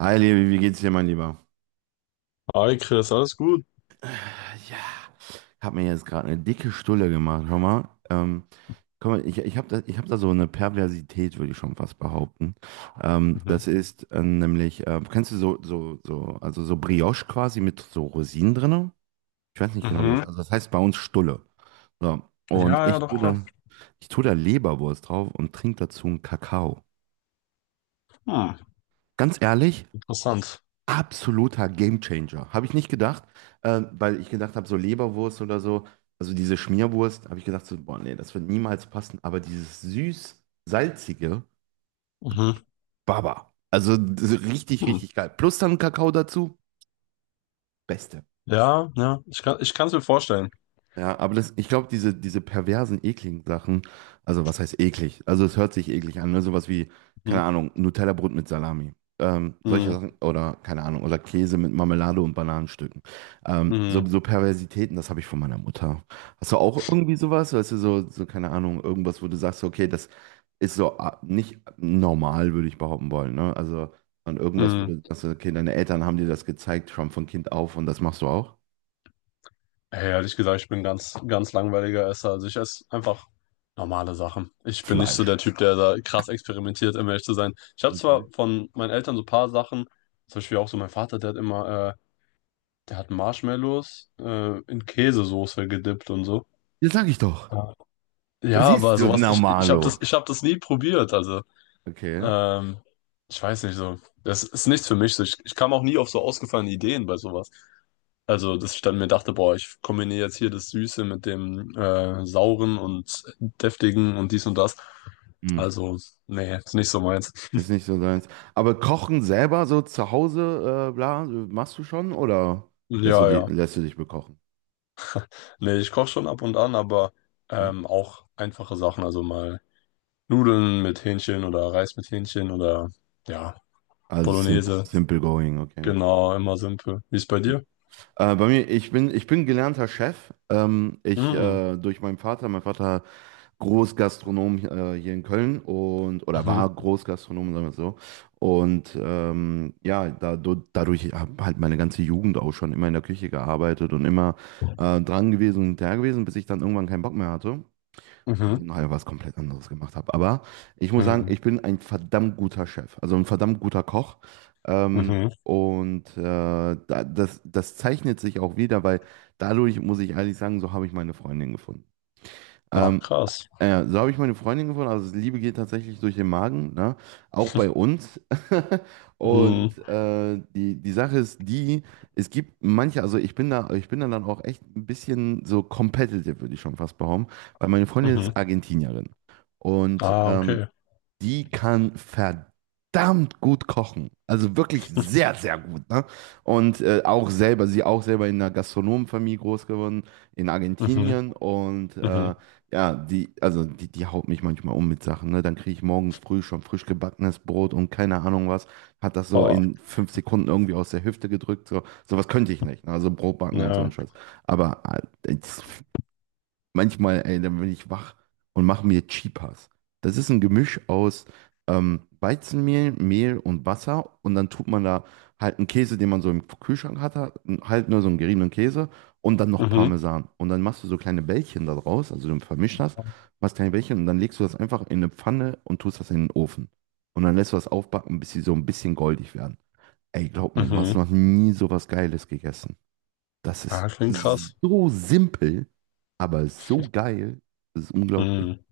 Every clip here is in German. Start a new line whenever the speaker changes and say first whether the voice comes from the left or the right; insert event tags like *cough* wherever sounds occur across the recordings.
right: Hi, Levi, wie geht's dir, mein Lieber?
left: Hi Chris, alles gut?
right: Ja, hab mir jetzt gerade eine dicke Stulle gemacht, schau mal. Guck mal, ich hab da so eine Perversität, würde ich schon fast behaupten. Das
left: Mhm.
right: ist nämlich, kennst du so, also so Brioche quasi mit so Rosinen drinne? Ich weiß nicht genau, wie das,
left: Mhm.
right: also das heißt bei uns Stulle. So, und
left: Ja, ja,
right: ich
left: doch
right: tue
left: klar.
right: da, ich tue da Leberwurst drauf und trinke dazu einen Kakao.
left: Hm.
right: Ganz ehrlich,
left: Interessant.
right: absoluter Gamechanger. Habe ich nicht gedacht, weil ich gedacht habe, so Leberwurst oder so, also diese Schmierwurst, habe ich gedacht, so, boah, nee, das wird niemals passen. Aber dieses süß-salzige,
left: Mhm.
right: Baba. Also das ist richtig,
left: Hm.
right: richtig geil. Plus dann Kakao dazu, beste.
left: Ja, ja, ich kann es mir vorstellen.
right: Ja, aber das, ich glaube, diese perversen, ekligen Sachen, also was heißt eklig? Also es hört sich eklig an, ne? Sowas wie,
left: Mhm.
right: keine Ahnung, Nutella-Brot mit Salami. Solche
left: Mhm.
right: Sachen, oder keine Ahnung, oder Käse mit Marmelade und Bananenstücken. Ähm, so,
left: Mhm.
right: so Perversitäten, das habe ich von meiner Mutter. Hast du auch irgendwie sowas? Weißt du, so, keine Ahnung, irgendwas, wo du sagst, okay, das ist so nicht normal, würde ich behaupten wollen, ne? Also, an irgendwas, wo
left: Mhm.
right: du sagst, okay, deine Eltern haben dir das gezeigt, schon von Kind auf und das machst du auch?
left: Hey, ehrlich gesagt, ich bin ganz, ganz langweiliger Esser. Also ich esse einfach normale Sachen. Ich bin nicht so
right: Fleisch.
left: der Typ, der da krass experimentiert, um ehrlich zu sein. Ich habe zwar
right: Okay.
left: von meinen Eltern so ein paar Sachen, zum Beispiel auch so mein Vater, der hat immer, der hat Marshmallows in Käsesoße gedippt und so.
right: Das sag ich doch. Das
left: Ja,
right: ist
left: aber
right: so
left: sowas, ich habe das,
right: normalo.
left: ich hab das nie probiert. Also,
right: Okay.
left: ähm, ich weiß nicht so. Das ist nichts für mich. So. Ich kam auch nie auf so ausgefallene Ideen bei sowas. Also, dass ich dann mir dachte, boah, ich kombiniere jetzt hier das Süße mit dem Sauren und Deftigen und dies und das.
right: Hm.
left: Also, nee, ist nicht so meins.
right: Ist nicht so deins. Aber kochen selber so zu Hause, bla, machst du schon, oder lässt du
left: Ja,
right: dich,
left: ja.
right: lässt du dich bekochen?
left: Nee, ich koche schon ab und an, aber
right: Hm?
left: auch einfache Sachen. Also mal Nudeln mit Hähnchen oder Reis mit Hähnchen oder ja,
right: Also
left: Bolognese.
right: simple going, okay.
left: Genau, immer simpel. Wie ist bei
right: Hm.
left: dir?
right: Bei mir, ich bin gelernter Chef. Ich
left: Mhm.
right: durch meinen Vater, mein Vater Großgastronom hier in Köln und, oder war
left: Mhm.
right: Großgastronom, sagen wir es so. Und ja, dadurch habe halt meine ganze Jugend auch schon immer in der Küche gearbeitet und immer dran gewesen und hinterher gewesen, bis ich dann irgendwann keinen Bock mehr hatte und
left: Mhm.
right: dann nachher was komplett anderes gemacht habe. Aber ich muss sagen,
left: Mhm.
right: ich bin ein verdammt guter Chef, also ein verdammt guter Koch. Ähm,
left: Mhm.
right: und da, das zeichnet sich auch wieder, weil dadurch, muss ich ehrlich sagen, so habe ich meine Freundin gefunden.
left: Ach,
right: Ähm,
left: krass.
right: so habe ich meine Freundin gefunden. Also Liebe geht tatsächlich durch den Magen, ne? Auch bei uns. *laughs*
left: Mhm.
right: Und die Sache ist die, es gibt manche, also ich bin da dann auch echt ein bisschen so competitive, würde ich schon fast behaupten, weil meine Freundin ist
left: Mhm.
right: Argentinierin. Und
left: Ah, okay.
right: die kann verdammt gut kochen. Also wirklich
left: *laughs*
right: sehr, sehr gut, ne? Und auch selber, sie auch selber in einer Gastronomenfamilie groß geworden, in
left: Mhm.
right: Argentinien. Und
left: Mhm.
right: ja, die, also die haut mich manchmal um mit Sachen, ne? Dann kriege ich morgens früh schon frisch gebackenes Brot und keine Ahnung was. Hat das so
left: Ah,
right: in 5 Sekunden irgendwie aus der Hüfte gedrückt. So, sowas könnte ich nicht. Ne? Also Brot backen und so ein
left: ja.
right: Scheiß. Aber äh, manchmal, ey, dann bin ich wach und mache mir Chipas. Das ist ein Gemisch aus Weizenmehl, Mehl und Wasser. Und dann tut man da halt einen Käse, den man so im Kühlschrank hatte, halt nur so einen geriebenen Käse und dann noch
left: Mhm.
right: Parmesan. Und dann machst du so kleine Bällchen da draus, also du vermischst das, machst kleine Bällchen und dann legst du das einfach in eine Pfanne und tust das in den Ofen. Und dann lässt du das aufbacken, bis sie so ein bisschen goldig werden. Ey, glaub mir, du hast
left: Mhm.
right: noch nie so was Geiles gegessen. Das ist
left: Ah, klingt krass.
right: so simpel, aber so geil. Das ist unglaublich.
left: Mhm.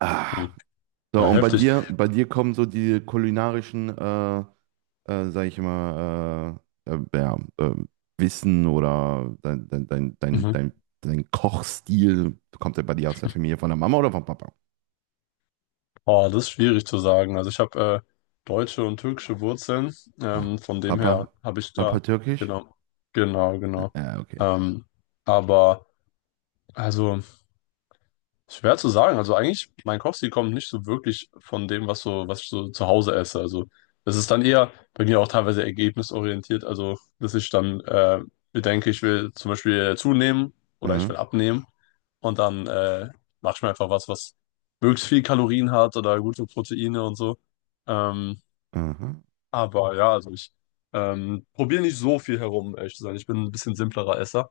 right: Ah.
left: Mhm.
right: So,
left: Ja,
right: und bei
left: heftig.
right: dir, bei dir kommen so die kulinarischen, sag ich mal, ja, Wissen oder dein, dein, dein, dein,
left: Mhm.
right: dein, dein Kochstil, kommt der bei dir aus der Familie von der Mama oder vom Papa?
left: Oh, das ist schwierig zu sagen. Also ich habe deutsche und türkische Wurzeln.
right: Ah,
left: Von dem her
right: Papa?
left: habe ich
right: Papa
left: da,
right: türkisch?
left: genau, genau, genau.
right: Ja, okay.
left: Ähm, aber also. Schwer zu sagen. Also eigentlich, mein Kochstil kommt nicht so wirklich von dem, was so, was ich so zu Hause esse. Also es ist dann eher bei mir auch teilweise ergebnisorientiert. Also dass ich dann bedenke, ich will zum Beispiel zunehmen oder ich
right: Mhm.
left: will abnehmen und dann mache ich mir einfach was, was möglichst viel Kalorien hat oder gute Proteine und so. Ähm,
right: Mhm.
left: aber ja, also ich probiere nicht so viel herum, ehrlich zu sein. Ich bin ein bisschen simplerer Esser.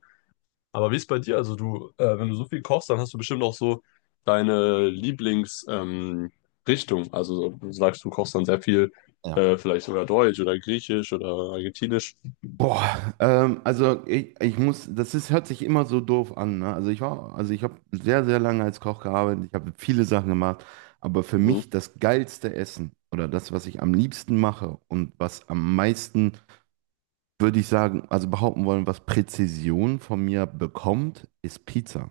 left: Aber wie ist bei dir? Also du, wenn du so viel kochst, dann hast du bestimmt auch so deine Lieblings, Richtung. Also so- du sagst, du kochst dann sehr viel,
right: Ja.
left: vielleicht sogar Deutsch oder Griechisch oder Argentinisch.
right: Boah, also ich muss, das ist, hört sich immer so doof an, ne? Also ich habe sehr, sehr lange als Koch gearbeitet, ich habe viele Sachen gemacht, aber für
left: Mhm.
right: mich das geilste Essen oder das, was ich am liebsten mache und was am meisten, würde ich sagen, also behaupten wollen, was Präzision von mir bekommt, ist Pizza.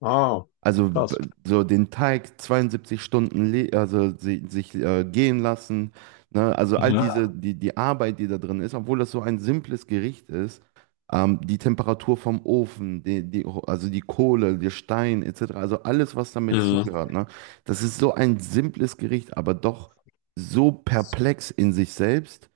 left: Ah,
right: Also
left: krass.
right: so den Teig 72 Stunden sich gehen lassen, ne? Also all diese
left: Mhm.
right: die die Arbeit, die da drin ist, obwohl das so ein simples Gericht ist, die Temperatur vom Ofen, die, die also die Kohle, der Stein etc. Also alles, was damit
left: Mhm.
right: zugehört, ne? Das ist so ein simples Gericht, aber doch so perplex in sich selbst,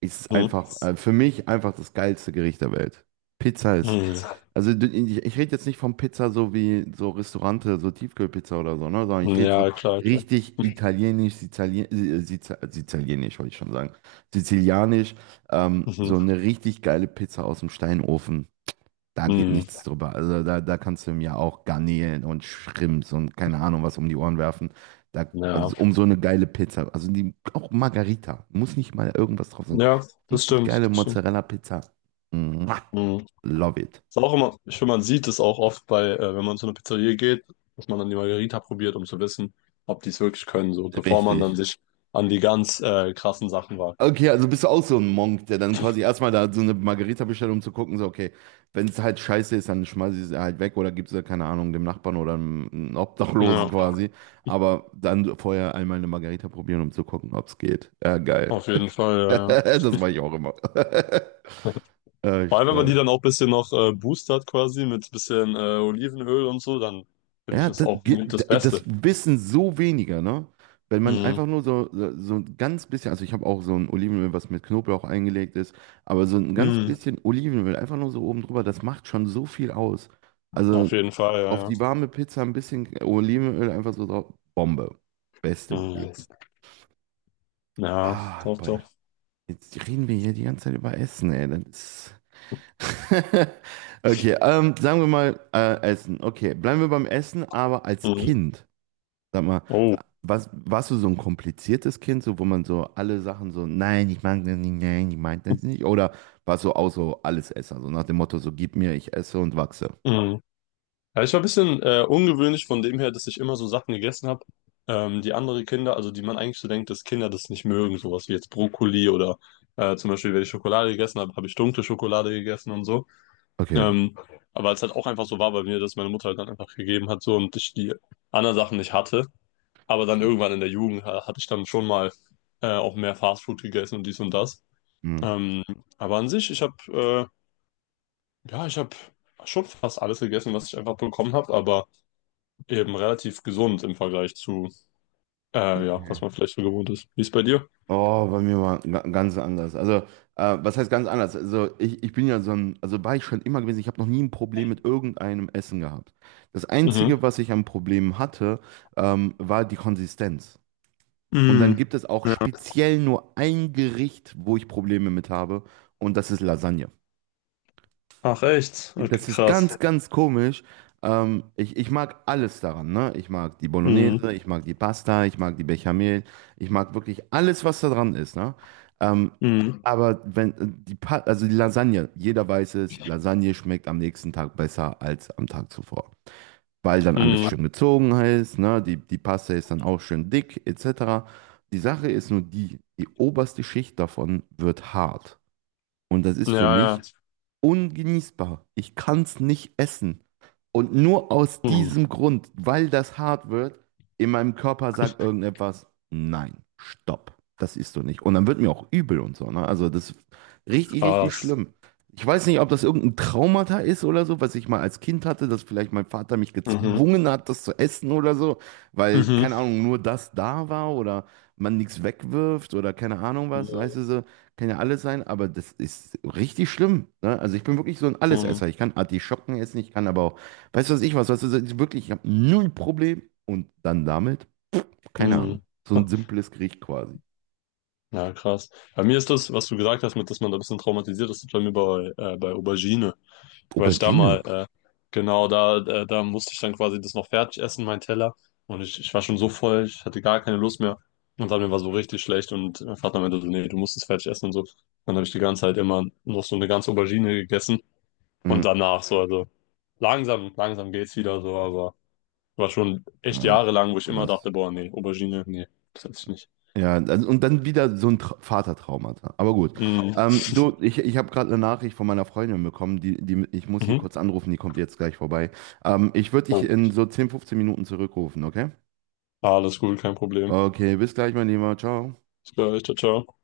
right: ist es
left: Mhm.
right: einfach für mich einfach das geilste Gericht der Welt. Pizza ist
left: Mhm.
right: also du- ich rede jetzt nicht von Pizza so wie so Restaurante, so Tiefkühlpizza oder so, ne? Sondern ich rede
left: Ja, klar, klar.
right: richtig italienisch, Sizilien, Sizilianisch, wollte ich schon sagen. Sizilianisch, so
left: Mhm.
right: eine richtig geile Pizza aus dem Steinofen. Da geht
left: Mhm.
right: nichts drüber. Also da kannst du mir auch Garnelen und Shrimps und keine Ahnung was um die Ohren werfen. Da, also
left: Ja.
right: um so eine geile Pizza. Also die, auch Margarita. Muss nicht mal irgendwas drauf sein.
left: Ja, das
right: Richtig geile
left: stimmt, das stimmt.
right: Mozzarella-Pizza. Mua,
left: Mhm.
right: love it.
left: Ist auch immer, ich finde, man sieht es auch oft bei, wenn man zu einer Pizzeria geht, dass man dann die Margherita probiert, um zu wissen, ob die es wirklich können, so, bevor man dann
right: Richtig.
left: sich an die ganz krassen Sachen wagt.
right: Okay, also bist du auch so ein Monk, der dann quasi erstmal da so eine Margarita bestellt, um zu gucken, so, okay, wenn es halt scheiße ist, dann schmeiße ich es halt weg oder gib's es, keine Ahnung, dem Nachbarn oder einem Obdachlosen
left: Ja,
right: quasi. Aber dann vorher einmal eine Margarita probieren, um zu gucken, ob's geht. Ja, geil.
left: auf
right: *laughs*
left: jeden Fall, ja.
right: Das mache ich auch immer. *laughs*
left: Ja.
right: Ja,
left: *laughs* Vor allem, wenn man die
right: stark.
left: dann auch ein bisschen noch boostert quasi mit ein bisschen Olivenöl und so, dann finde ich
right: Ja,
left: das auch mit das
right: das
left: Beste.
right: wissen so weniger, ne? Wenn man
left: Mhm.
right: einfach nur so, ein ganz bisschen, also ich habe auch so ein Olivenöl, was mit Knoblauch eingelegt ist, aber so ein ganz
left: Mhm.
right: bisschen Olivenöl, einfach nur so oben drüber, das macht schon so viel aus. Also
left: Auf jeden Fall, ja,
right: auf
left: ja.
right: die warme Pizza ein bisschen Olivenöl einfach so drauf, Bombe. Beste, wo
left: Mhm.
right: gibt.
left: Ja,
right: Ah,
left: doch,
right: boy.
left: doch.
right: Jetzt reden wir hier die ganze Zeit über Essen, ey. Das ist… *laughs* Okay, sagen wir mal Essen. Okay, bleiben wir beim Essen, aber als
left: Mhm.
right: Kind. Sag mal,
left: Oh.
right: Warst du so ein kompliziertes Kind, so wo man so alle Sachen so, nein, ich mag das nicht, nein, ich mag das nicht? Oder warst du auch so Allesesser, so nach dem Motto, so gib mir, ich esse und wachse?
left: Mhm. Ja, ich war ein bisschen ungewöhnlich von dem her, dass ich immer so Sachen gegessen habe, die andere Kinder, also die man eigentlich so denkt, dass Kinder das nicht mögen, sowas wie jetzt Brokkoli oder zum Beispiel, wenn ich Schokolade gegessen habe, habe ich dunkle Schokolade gegessen und so.
right: Okay.
left: Ähm, aber es halt auch einfach so war bei mir, dass meine Mutter halt dann einfach gegeben hat so und ich die anderen Sachen nicht hatte. Aber dann
right: Schön.
left: irgendwann in der Jugend hatte ich dann schon mal auch mehr Fastfood gegessen und dies und das.
right: Hm.
left: Ähm, aber an sich, ich habe ja, ich habe schon fast alles gegessen, was ich einfach bekommen habe, aber eben relativ gesund im Vergleich zu, ja, was
right: Okay.
left: man vielleicht so gewohnt ist. Wie ist bei dir?
right: Oh, bei mir war ganz anders. Also, was heißt ganz anders? Also, ich bin ja so ein, also war ich schon immer gewesen, ich habe noch nie ein Problem mit irgendeinem Essen gehabt. Das
left: Mhm.
right: Einzige, was ich an Problemen hatte, war die Konsistenz. Und dann
left: Mm.
right: gibt es auch
left: Ja.
right: speziell nur ein Gericht, wo ich Probleme mit habe, und das ist Lasagne.
left: Ach echt? Okay,
right: Das ist
left: krass.
right: ganz, ganz komisch. Ich mag alles daran, ne? Ich mag die Bolognese,
left: Mm.
right: ich mag die Pasta, ich mag die Bechamel, ich mag wirklich alles, was da dran ist, ne? Ähm,
left: Mm.
right: aber wenn also die Lasagne, jeder weiß es, Lasagne schmeckt am nächsten Tag besser als am Tag zuvor, weil dann alles schön
left: Mhm.
right: gezogen ist, ne? Die Paste ist dann auch schön dick, etc. Die Sache ist nur die, die oberste Schicht davon wird hart. Und das ist für
left: Ja, ja.
right: mich ungenießbar. Ich kann es nicht essen. Und nur aus
left: Mhm.
right: diesem Grund, weil das hart wird, in meinem Körper sagt irgendetwas, nein, stopp, das isst du nicht. Und dann wird mir auch übel und so. Ne? Also das ist richtig, richtig
left: Krass.
right: schlimm. Ich weiß nicht, ob das irgendein Traumata ist oder so, was ich mal als Kind hatte, dass vielleicht mein Vater mich
left: Mhm.
right: gezwungen hat, das zu essen oder so, weil,
left: Mhm.
right: keine Ahnung, nur das da war oder man nichts wegwirft oder keine Ahnung was, weißt du so. Kann ja alles sein, aber das ist richtig schlimm. Ne? Also ich bin wirklich so ein Allesesser.
left: Mhm.
right: Ich kann Artischocken essen, ich kann aber auch, weißt du was ich was, weißt du, ich wirklich, ich habe null Problem. Und dann damit, keine Ahnung,
left: Mhm.
right: so ein
left: *laughs*
right: simples Gericht quasi.
left: Ja, krass. Bei mir ist das, was du gesagt hast, mit, dass man da ein bisschen traumatisiert ist, das ist bei mir bei, bei Aubergine. Weil ich da
right: Aubergine.
left: mal, genau, da, da, da musste ich dann quasi das noch fertig essen, mein Teller. Und ich war schon so voll, ich hatte gar keine Lust mehr. Und dann mir war so richtig schlecht und mein Vater meinte so, nee, du musst es fertig essen und so. Dann habe ich die ganze Zeit immer noch so eine ganze Aubergine gegessen und
right: Mhm.
left: danach so, also langsam, langsam geht's wieder so, aber war schon echt
right: Ah, okay,
left: jahrelang, wo ich immer
right: krass.
left: dachte, boah, nee, Aubergine, nee, das esse ich nicht.
right: Ja, also, und dann wieder so ein Tra Vatertraumata. Aber gut.
left: Mhm.
right: Du, ich habe gerade eine Nachricht von meiner Freundin bekommen, ich muss sie
left: Mhm.
right: kurz anrufen, die kommt jetzt gleich vorbei. Ich würde dich
left: Oh,
right: in so 10, 15 Minuten zurückrufen, okay?
left: alles gut, kein Problem.
right: Okay, bis gleich, mein Lieber. Ciao.
left: Bis gleich, ciao, ciao.